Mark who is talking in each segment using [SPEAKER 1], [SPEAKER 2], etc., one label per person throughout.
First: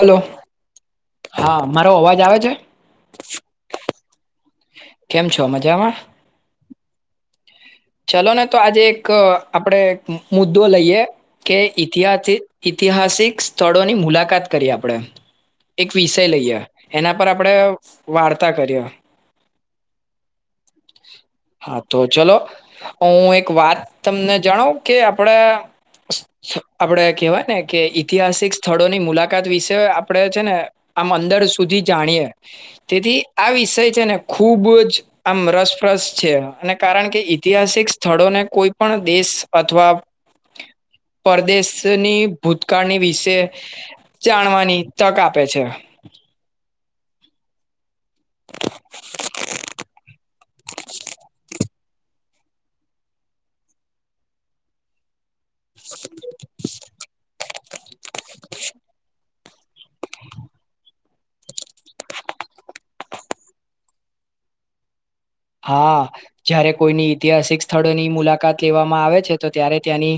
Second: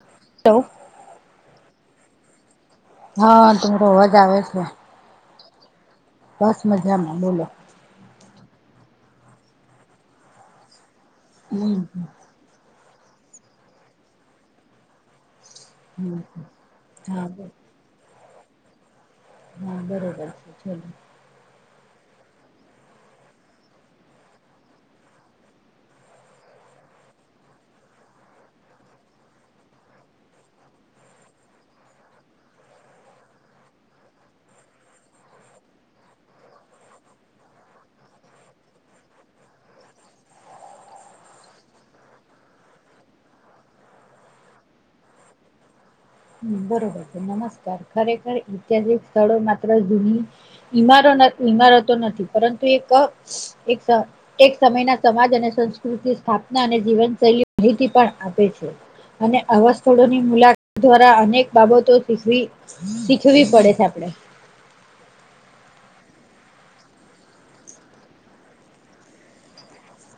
[SPEAKER 1] Hello
[SPEAKER 2] તો
[SPEAKER 1] હા. મારો અવાજ આવે છે.
[SPEAKER 2] હા તમે અવાજ આવે છે.
[SPEAKER 1] કેમ છો મજામાં?
[SPEAKER 2] બસ મજામાં બોલો.
[SPEAKER 1] ચાલ ને તો આજે એક આપડે મુદ્દો લઈએે. કે
[SPEAKER 2] હમ
[SPEAKER 1] ઇતિહાસ થી ઇત ઇતિહાસિક સ્થળોની મુલાકાત કરી આપણે. એક
[SPEAKER 2] હમ
[SPEAKER 1] વિષય લઈએ એના
[SPEAKER 2] હા
[SPEAKER 1] પર આપણેે વાર્તા કર્યો.
[SPEAKER 2] હા બરોબર છે ચલો.
[SPEAKER 1] હા તો ચલો. હું એક વાત તમને જાણાવ કે આપણે આપડે કેહેવાય ને કે ઐતિહાસિક સ્થળોની મુલાકાત વિષ આપડણે છે, ને આમ અંદર સુધી જાણીયએ તેથી આ વિષય છે, ને ખુબ જ આમ રસપ્રસ છે અને કારણ કે ઐતિહાસિક સ્થળોને કોઈ પણ દેશ અથવા પરદેશની ભૂતકાળની વિશે જાણવાની તક આપે છે.
[SPEAKER 2] બરોબર છે. નમસ્કાર ખરેખર ઐતિહાસિક સ્થળો માત્ર જૂની ઈ ઈમારતો નથી પરંતુ એક એક સમય ના સમાજ અને સંસ્કૃતિ સ્થાપના અને જીવનશૈલી માહિતી પણ આપે છે. અને આવા સ્થળોની મુલાકાત દ્વારા અનેક બાબતો શીખવી-શીખવ પડે છે આપણે
[SPEAKER 1] હા જારે કોઈની ઐતિહાસિક સ્થળોની મુલાકાત લેવામાં આવે છે, તો ત્યારે ત્યાંની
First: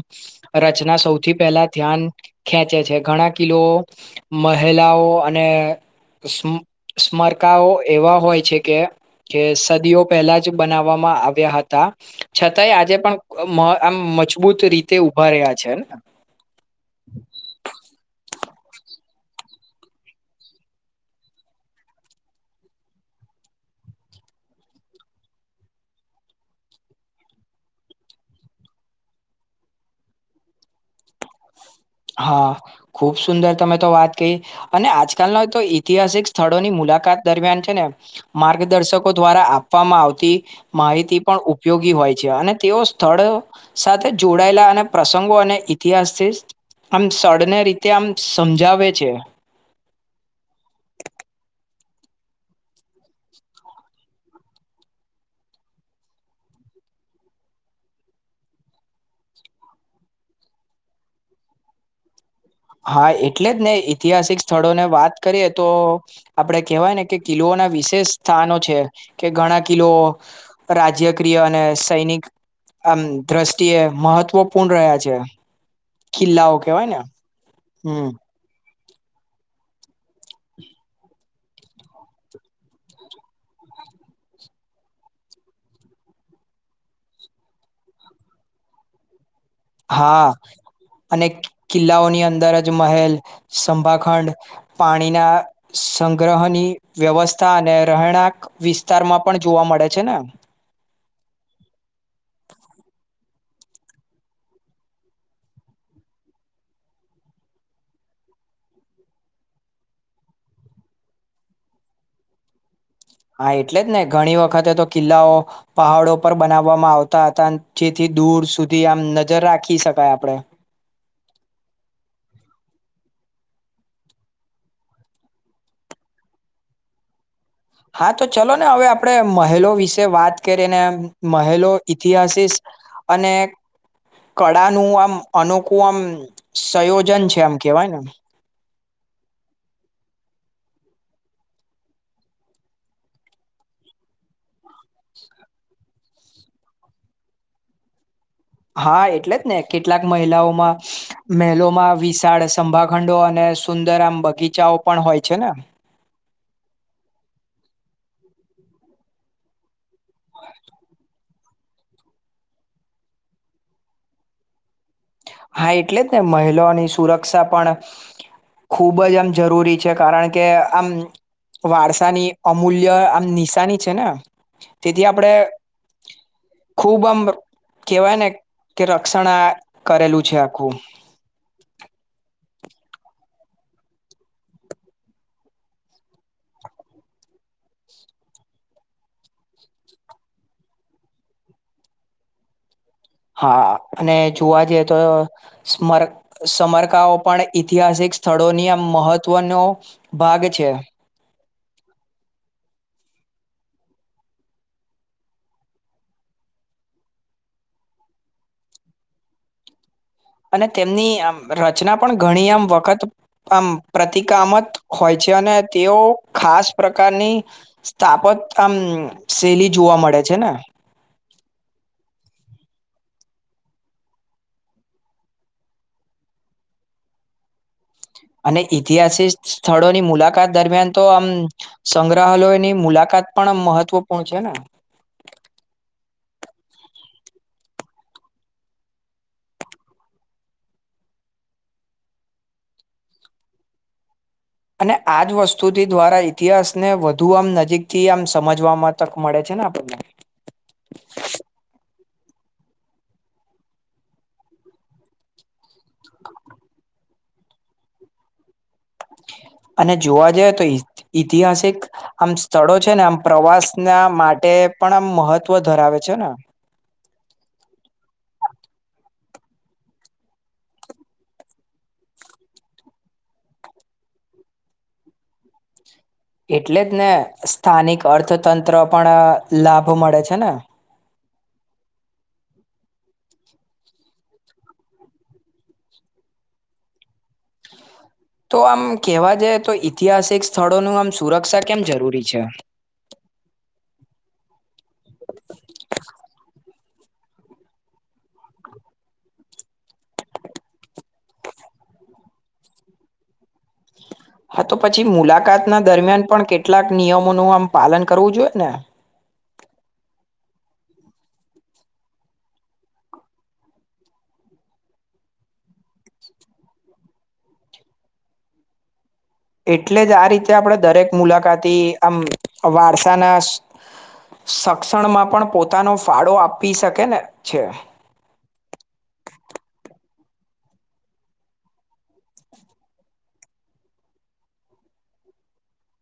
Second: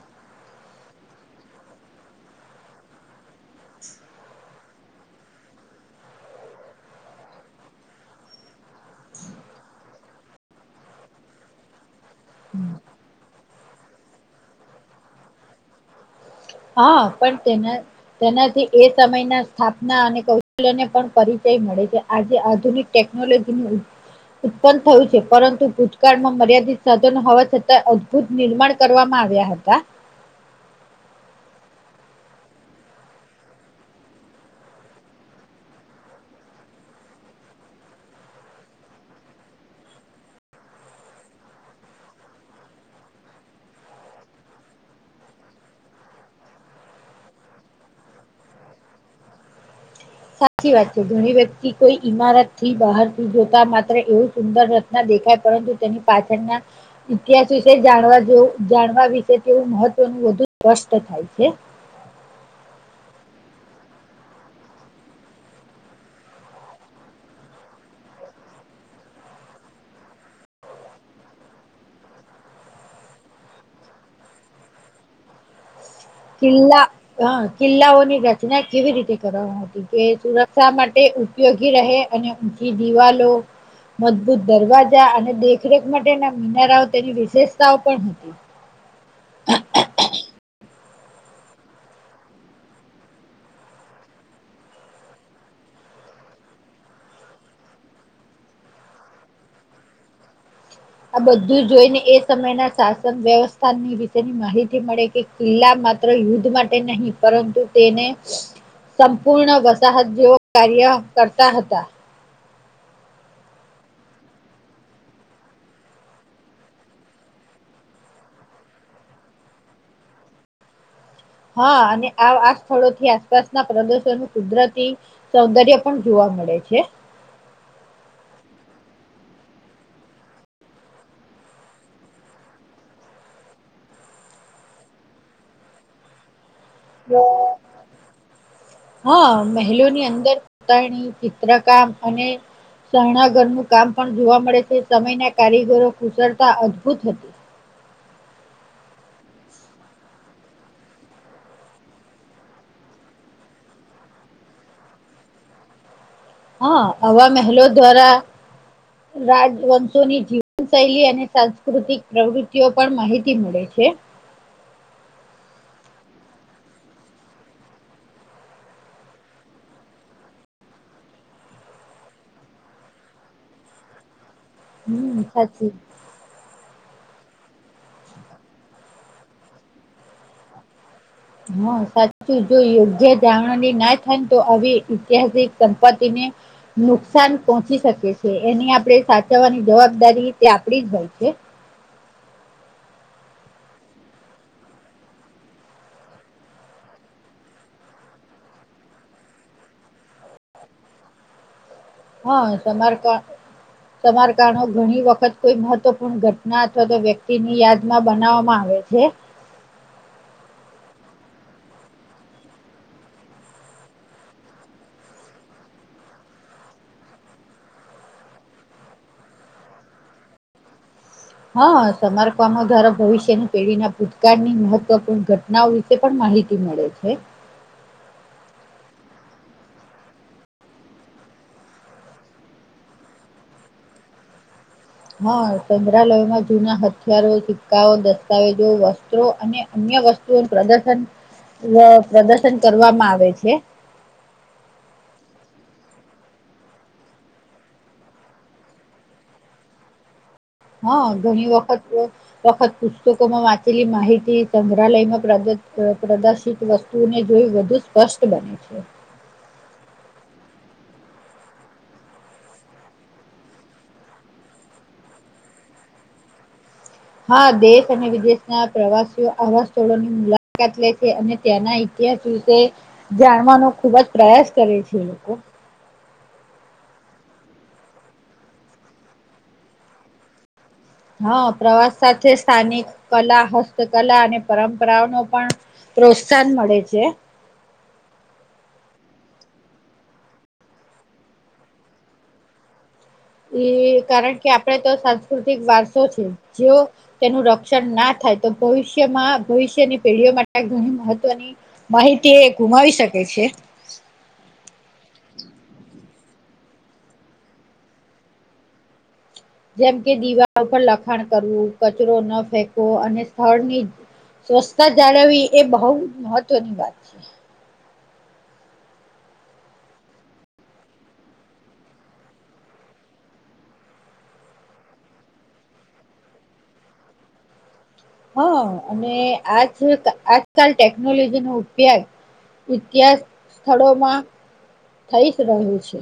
[SPEAKER 1] રચના સૌથી પહેલા ધ્યાન ખેંચે છે. ઘણા કિલો મહિલાઓ અને સ્મરકાઓ એવા હોય છે, કે જે સદીઓ પહેલા જ બનાવવામાં આવ્યા હતા. છતાંય આજે પણ આમ મજબૂત રીતે ઉભા રહ્યા છે ને-
[SPEAKER 2] હા પણ તેના તેનાથી એ સમયના સ્થાપના અને કૌશલ્યને પણ પરિચય મળે છે. આજે આધુનિક ટેકનોલોજીનું ઉત્પન્ન થયું છે પરંતુ ભૂતકાળમાં મર્યાદિત સાધનો હોવા છતાં અદભુત નિર્માણ કરવામાં આવ્યા હતા.
[SPEAKER 1] હા ખુબ સુંદર તમે તો વાત કહી અને આજકાલના તો ઈતિહાસિક સ્થળોની મુલાકાત દરમિયાન છે, ને માર્ગદર્શકો દ્વારા આપવામાં આવતી માહિતી પણ ઉપયોગી હોય છે અને તેઓ સ્થળ સાથે જોડાયેલા અને પ્રસંગો અને ઇતિહાસથી આમ સળને રીતે આમ સમજાવે છે.
[SPEAKER 2] સાચી વાત છે ઘણી વ્યક્તિ કોઈ ઈમારતથી બહાર થી જોતા માત્ર એવું સુંદર રચના દેખાય પરંતુ તેની પાછળના ઇતિહાસ વિશે જાણવાવ જાણવા વિશે તેવું મહત્વનું વધુ સ્પષ્ટ થાય છે.
[SPEAKER 1] હા એટલે જ ને ઐતિહાસિક સ્થળોને વાત કરીએ તો આપડે કેહેવાય ને કે કિલ્લોના વિશેષ સ્થાનો છે, કે ઘણા કિલો રાજ્યક્રિય અને સૈનિક આમ દ્રષ્ટિએ મહત્વપૂર્ણ રહ્યા છે. કિલ્લાઓ
[SPEAKER 2] કિલ્લા
[SPEAKER 1] કેવાય ને
[SPEAKER 2] હ
[SPEAKER 1] હમ
[SPEAKER 2] કિલ્લાઓની રચના કેવી રીતે કરવાવામાં હતી કે સુરક્ષા માટે ઉપયોગી રહે અને ઊંચી દિવાલો મજબૂત દરવાજા અને દેખરેખ માટેના મિનારાઓ તેની વિશેષતાઓ પણ
[SPEAKER 1] હા અને કિલ્લાઓની અંદર જ મહેલ, સંભાખંડ, પાણીના સંગ્રહની વ્યવસ્થા અને રહેણાંક વિસ્તારમાં પણ જોવા મળે છે ને.
[SPEAKER 2] આ બધું જોઈને એ સમયના શાસન વ્યવસ્થાની વિશેની માહિતી મળે કે કિલ્લા માત્ર યુદ્ધ માટે નહીં, પરંતુ તેને સંપૂર્ણ વસાહત જેવ કાર્ય કરતા હતા.
[SPEAKER 1] હા એટલે જ ને ઘણી વખતે તો કિલ્લાઓ પહાડો પર બનાવવામાં આવતા હતા જેથી દૂર સુધી આમ નજર રાખી શકાય આપડે.
[SPEAKER 2] હા અને આ આ સ્થળોથી આસપાસના પ્રદર્શનું કુદરતી સૌંદર્ય પણ જોવા મળે છે.
[SPEAKER 1] હા તો ચલો ને હવે આપડણે મહેલો વિશે વાત કરીએ ને મહેલો ઇતિહાસીસ અને કળાનું આમ અનોખું આમ સંયોજન છે એમ કેવાય ને
[SPEAKER 2] હા મહેલોની અંદરતાણી ચિત્રકામ અને શરણાગરનું કામ પણ જોવા મળે છે. સમયના કારીગરો કુશળતા અદભુત
[SPEAKER 1] હા એટલે જ ને કેટલાક મહિલાઓમાં મેલોમાં વિશાળ સંભાખંડો અને સુંદર આમ બગીચાઓ પણ હોય છે ને
[SPEAKER 2] હા આવા મહેલો દ્વારા રાજવંશોની જીવન શૈલી અને સાંસ્કૃતિક પ્રવૃતિઓ પણ માહિતી મળે છે.
[SPEAKER 1] હા એટલે જ ને મહિલાઓની સુરક્ષા પણ ખુબ જ આમ જરૂરી છે કારણ કે આમ વારસાની અમૂલ્ય આમ નિશાની છે ને તેથી
[SPEAKER 2] હમ
[SPEAKER 1] આપડે
[SPEAKER 2] સાચી
[SPEAKER 1] ખુબ આમ કેવાય ને કે રક્ષણા કરેલું છે આખું
[SPEAKER 2] હા સાચું જો યોગ્ય જાવણી ના થાય તો આવી ઐતિહાસિક સંપત્તિને નુકસાન પહોંચી શકે છે એની આપણે સાચવવાની જવાબદારી તે આપડી જ હોય છે.
[SPEAKER 1] હા અને જોવા જઈએ તો સ્મર સમમરકાઓ પણ ઐતિહાસિક સ્થળોની આમ મહત્વનો ભાગ છે.
[SPEAKER 2] હા સમારકા સમારકાડો ઘણી વખત કોઈ મહત્વપૂર્ણ ઘટના અથવા તો તો વ્યક્તિની યાદમાં બનાવવામાં આવે છે.
[SPEAKER 1] અને તેમની આમ રચના પણ ઘણી આમ વખત આમ પ્રતિકામત હોય છે અને તેઓ ખાસ પ્રકારની સ્થાપત આમ નુ શૈલી જોવા મળે છે ને.
[SPEAKER 2] હા સમારકામ દ્વારા ભવિષ્યની પેઢીના ભૂતકાળની મહત્વપૂર્ણ ઘટનાઓ વિશે પણ માહિતી મળે છે.
[SPEAKER 1] અને ઈતિહાસિક સ્થળોની મુલાકાત દરમિયાન તો આમ મ સંગ્રહાલયની મુલાકાત પણ આમ મહત્વપૂર્ણ છે ને.
[SPEAKER 2] હા સંગ્રહાલયોમાં જૂના હથિયારો સિક્કાઓ દસ્તાવેજો વસ્ત્રો અને અન્ય વસ્તુઓ પ્રદર્શન વહ પ્રદર્શન કરવામાં આવે છે.
[SPEAKER 1] અને આજ વસ્તુથી દ્વારા ઈતિહાસને વધુ આમ નજીકથી આમ સમજવામાં તક મળે છે ને આપણને.
[SPEAKER 2] હા ઘણી વખત નો વખત પુસ્તકોમાં વાંચેલી માહિતી સંગ્રહાલયમાં પ્રદુષ પ્રદુષિત વસ્તુઓને જોઈ વધુ સ્પષ્ટ બને છે.
[SPEAKER 1] અને જોવા જઈએ તો ઐતિ ઐતિહાસિક આમ સ્થળો છે ને આમ પ્રવાસના માટે પણ આમ મહત્વ ધરાવે છે ને.
[SPEAKER 2] હા દેશ અને વિદેશના પ્રવાસીઓ આવા સ્થળોની મુલાકાત લે છે અને ત્યાંના ઇતિહાસ વિશે જાણવાનો ખુબજ પ્રયાસ કરે છે લોકો.
[SPEAKER 1] એટલે જ ને સ્થાનિક અર્થતંત્ર પણ લાભ મળે છે ને.
[SPEAKER 2] હા પ્રવાસ સાથે સ્થાનિક કલા હસ્તકલા અને પરંપરાઓ ન પણ પ્રોત્સાહન મળે છે.
[SPEAKER 1] તો આમ કેવા જાય તો ઐતિહાસિક સ્થળોનું આમ સુરક્ષા કેમ જરૂરી છે.
[SPEAKER 2] એ કારણ કે આપણે તો સાંસ્કૃતિક વારસો છે જો તેનું રક્ષણ ના થાય તો ભવિષ્યમાં ભવિષ્યની પેઢીઓ માટે ઘણી મહત્વની માહિતી એ ગુમાવી શકે છે.
[SPEAKER 1] હા તો પછી મુલાકાત ના દરમિયાન પણ કેટલાક નિયમોનું આમ પાલન કરવું જોઈએ ને.
[SPEAKER 2] જેમ કે દીવાલ ઉપર લખાણ કરવું કચરો ન ફેંકવો અને સ્થળની સ્વચ્છતા જાળવવી એ બહુ મહત્વની વાત છે.
[SPEAKER 1] એટલે જ આ રીતે આપણે દરેક મુલાકાતી આમ વારસાના સક્ષ સક્ષણમાં પણ પોતાનો ફાળો આપી શકે ને છે.
[SPEAKER 2] હા અને આજ આજકાલ ટેકનોલોજી નો ઉપયોગ ઈતિહા ઇતિહાસ સ્થળોમાં થઈ જ રહ્યો છે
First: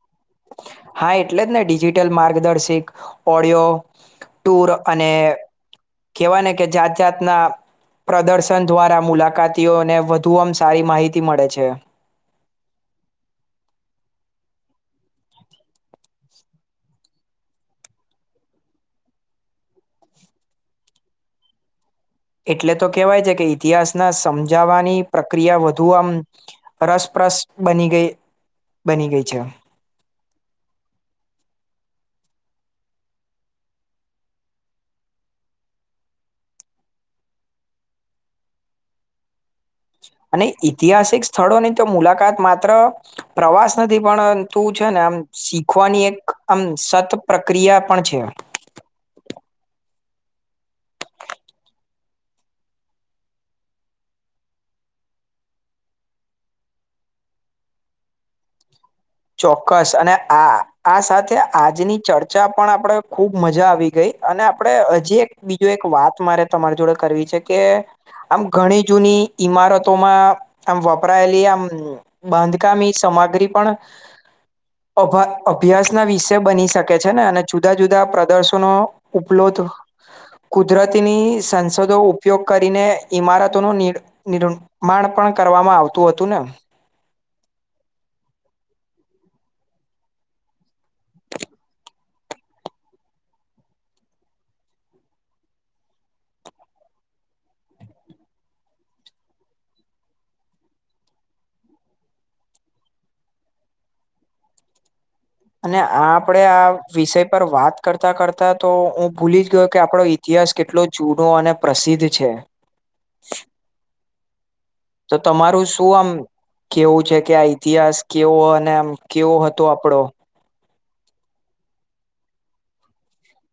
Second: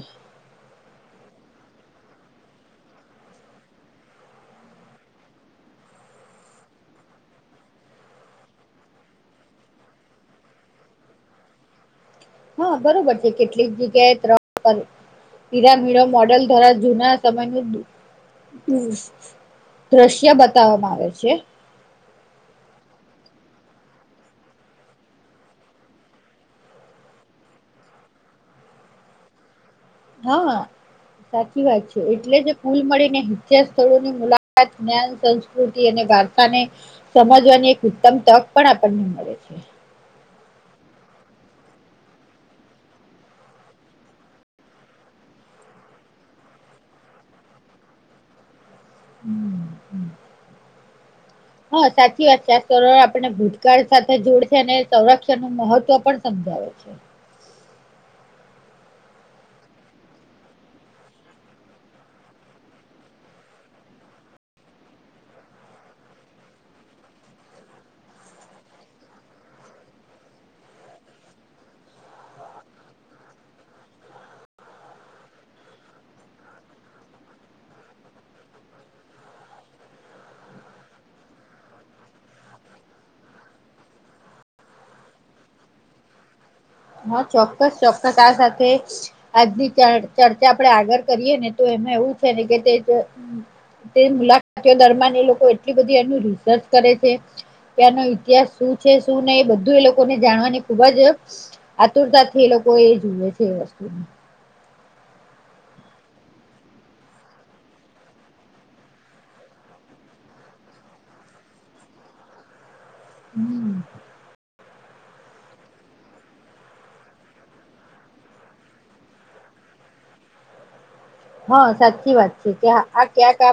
[SPEAKER 1] હા એટલે જ ને ડિજિટલ માર્ગદર્શિક ઓડિયો ટુર અને કેહેવાય ને કે જાત જાતના પ્રદર્શન દ્વારા મુલાકાતીઓને વધુ આમ સારી માહિતી મળે છે
[SPEAKER 2] હા બરોબર છે કેટલીક જગ્યાએ ત્રણીરામીળ મોડલ દ્વારા જૂના સમયનું દ્રશ્ય બતાવવામાં આવે છે
[SPEAKER 1] એટલે તો કેહેવાય છે કે ઈતિહાસના સમજાવાની પ્રક્રિયા વધુ આમ રસપ્રસ બની ગઈ બની ગઈ છે
[SPEAKER 2] હા સાચી વાત છે એટલે જે કુલ મળીને સ્થળોની મુલાકાત જ્ઞાન સંસ્કૃતિ અને વાર્તા ને સમજવાની એક ઉત્તમ તક પણ આપણને મળે છે
[SPEAKER 1] અને ઐતિહાસિક સ્થળોની તો મુલાકાત માત્ર પ્રવાસ નથી પરંતુ છે ને આમ શીખવાની એક આમ સત પ્રક્રિયા પણ છે
[SPEAKER 2] હમ હમ હા સાચી વાત છે આ સ આપણે ભૂતકાળ સાથે જોડશે અને સંરક્ષણ ન મહત્વ પણ સમજાવે છે
[SPEAKER 1] ચોક્કસ અને આ આ સાથે આજની ચર્ચા પણ આપણે ખુબ મજા આવી ગઈ અને આપણે હજી એક બીજો એક વાત મારે તમારી જોડે કરવી છે કે આમ ઘણી જૂની ઈમારતોમાં આમ વપરાયેલી આમ બાંધકામી સામગ્રી પણ અભ અભ્યાસ ના વિષ બની શકે છે ને અને અભા અભ્યાસ વિષે બની શકે છે ને અને જુદા જુદા પ્રદર્શનો ઉપલોધ કુદરતીની સંસદો ઉપયોગ કરીને ઈમારતોનું નિ નિ નિર્માણ પણ કરવામાં આવતું હતું ને
[SPEAKER 2] હા ચોક્કસ ચોક્કસ આ સાથે આજની ચર્ચા આપણે આગળ કરીએ ને તો એમાં એવું છે ને કે તે જ તે મુલાકાતીઓ દરમિયાન એ લોકો એટલી બધી એનું રિસર્ચ કરે છે કે આનો ઇતિહાસ શું છે શું નહી બધું એ લોકોને જાણવાની ખુબ જ આતુરતાથી એ લોકો એ જુએ છે એ વસ્તુ
[SPEAKER 1] અને આ આપણેે આ વિષય પર વાત કરતા કરતા તો હું ભૂલી જ ગયો કે આપડો ઇતિહાસ કેટલો જૂનો અને પ્રસિદ્ધ છે
[SPEAKER 2] હમ
[SPEAKER 1] તો તમારું શું આમ કેવું છે કે આ ઇતિહાસ કેવો અને આમ કેવો હતો આપડો
[SPEAKER 2] હા સાચી વાત છે કે આ ક્યાંક આ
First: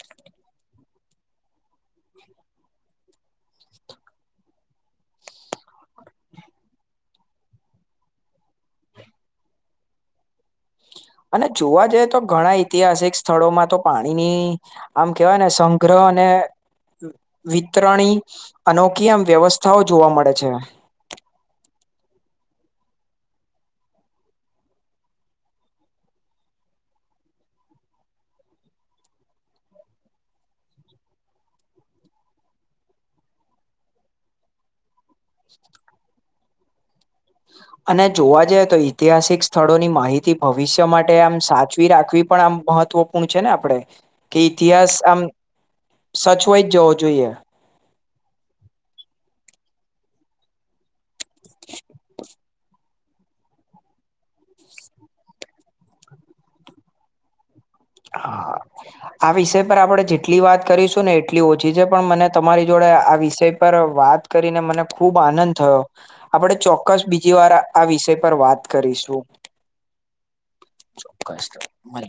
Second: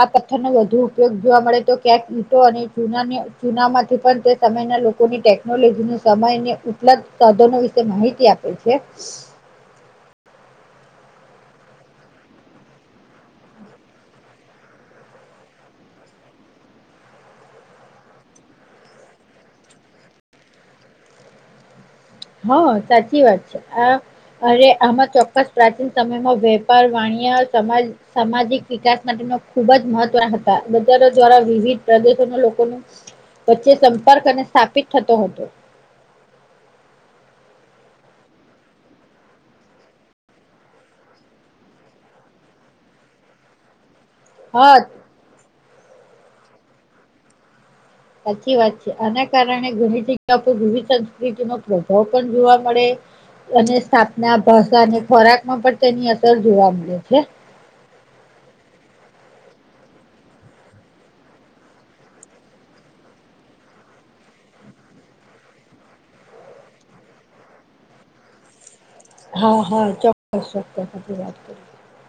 [SPEAKER 2] આ પથ્થરનો વધુ ઉપયોગ જોવા મળે તો ક્યાંક ઈટો અને ચૂનાની ચુનામાંથી પણ તે સમયના લોકોની ટેકનોલોજી સમયને ઉપલબ્ધ સાધનો વિશે માહિતી આપે છે
[SPEAKER 1] અને જોવા જઈ તો ઘણા ઐતિહાસિક સ્થળોમાં તો પાણીની આમ કેહેવાય ને સંગ્રહ અને વિતરણી અનોખી આમ વ્યવસ્થાઓ જોવા મળે છે
[SPEAKER 2] હા સાચી વાત છે આ અરે આમાં ચોક્કસ પ્રાચીન સમયમાં વેપાર વાણિયા સમાજ સામાજિક વિકાસ માટેનો ખૂબ જ મહત્વ હતા બજારો દ્વારા વિવિધ પ્રદેશોના લોકો વચ્ચે સંપર્ક અને સ્થાપિત થતો હતો
[SPEAKER 1] અને જોવા જઈએ તો ઐતિહાસિક સ્થળોની માહિતી ભવિષ્ય માટે આમ સાચવી રાખવી પણ આમ મહત્વપૂર્ણ છે ને આપડણે કે
[SPEAKER 2] હા
[SPEAKER 1] ઇતિહાસ આમ સચવાઈ જેવો જોઈએ
[SPEAKER 2] સાચી વાત છે આના કારણે ઘણી જગ્યા પર ગુવી સંસ્કૃતિ નોપ્રભાવ પણ જોવા મળે અને સ્થાપના ભાષા અને ખોરાક માં પણ તેની અસર જોવા મળે છે
[SPEAKER 1] હા આ વિષય પર આપણેે જેટલી વાત કરીશું ને એટલી ઓછી છે પણ મને તમારી જોડે આ વિષય પર વાત કરીને મને ખુબ આનંદ થયો આપડે ચોક્કસ બીજી વાર આ વિષય પર વાત કરીશું.
[SPEAKER 2] હા હા ચોક્કસત્ય વાત
[SPEAKER 1] ચોક્કસ
[SPEAKER 2] કરી
[SPEAKER 1] મળીએ.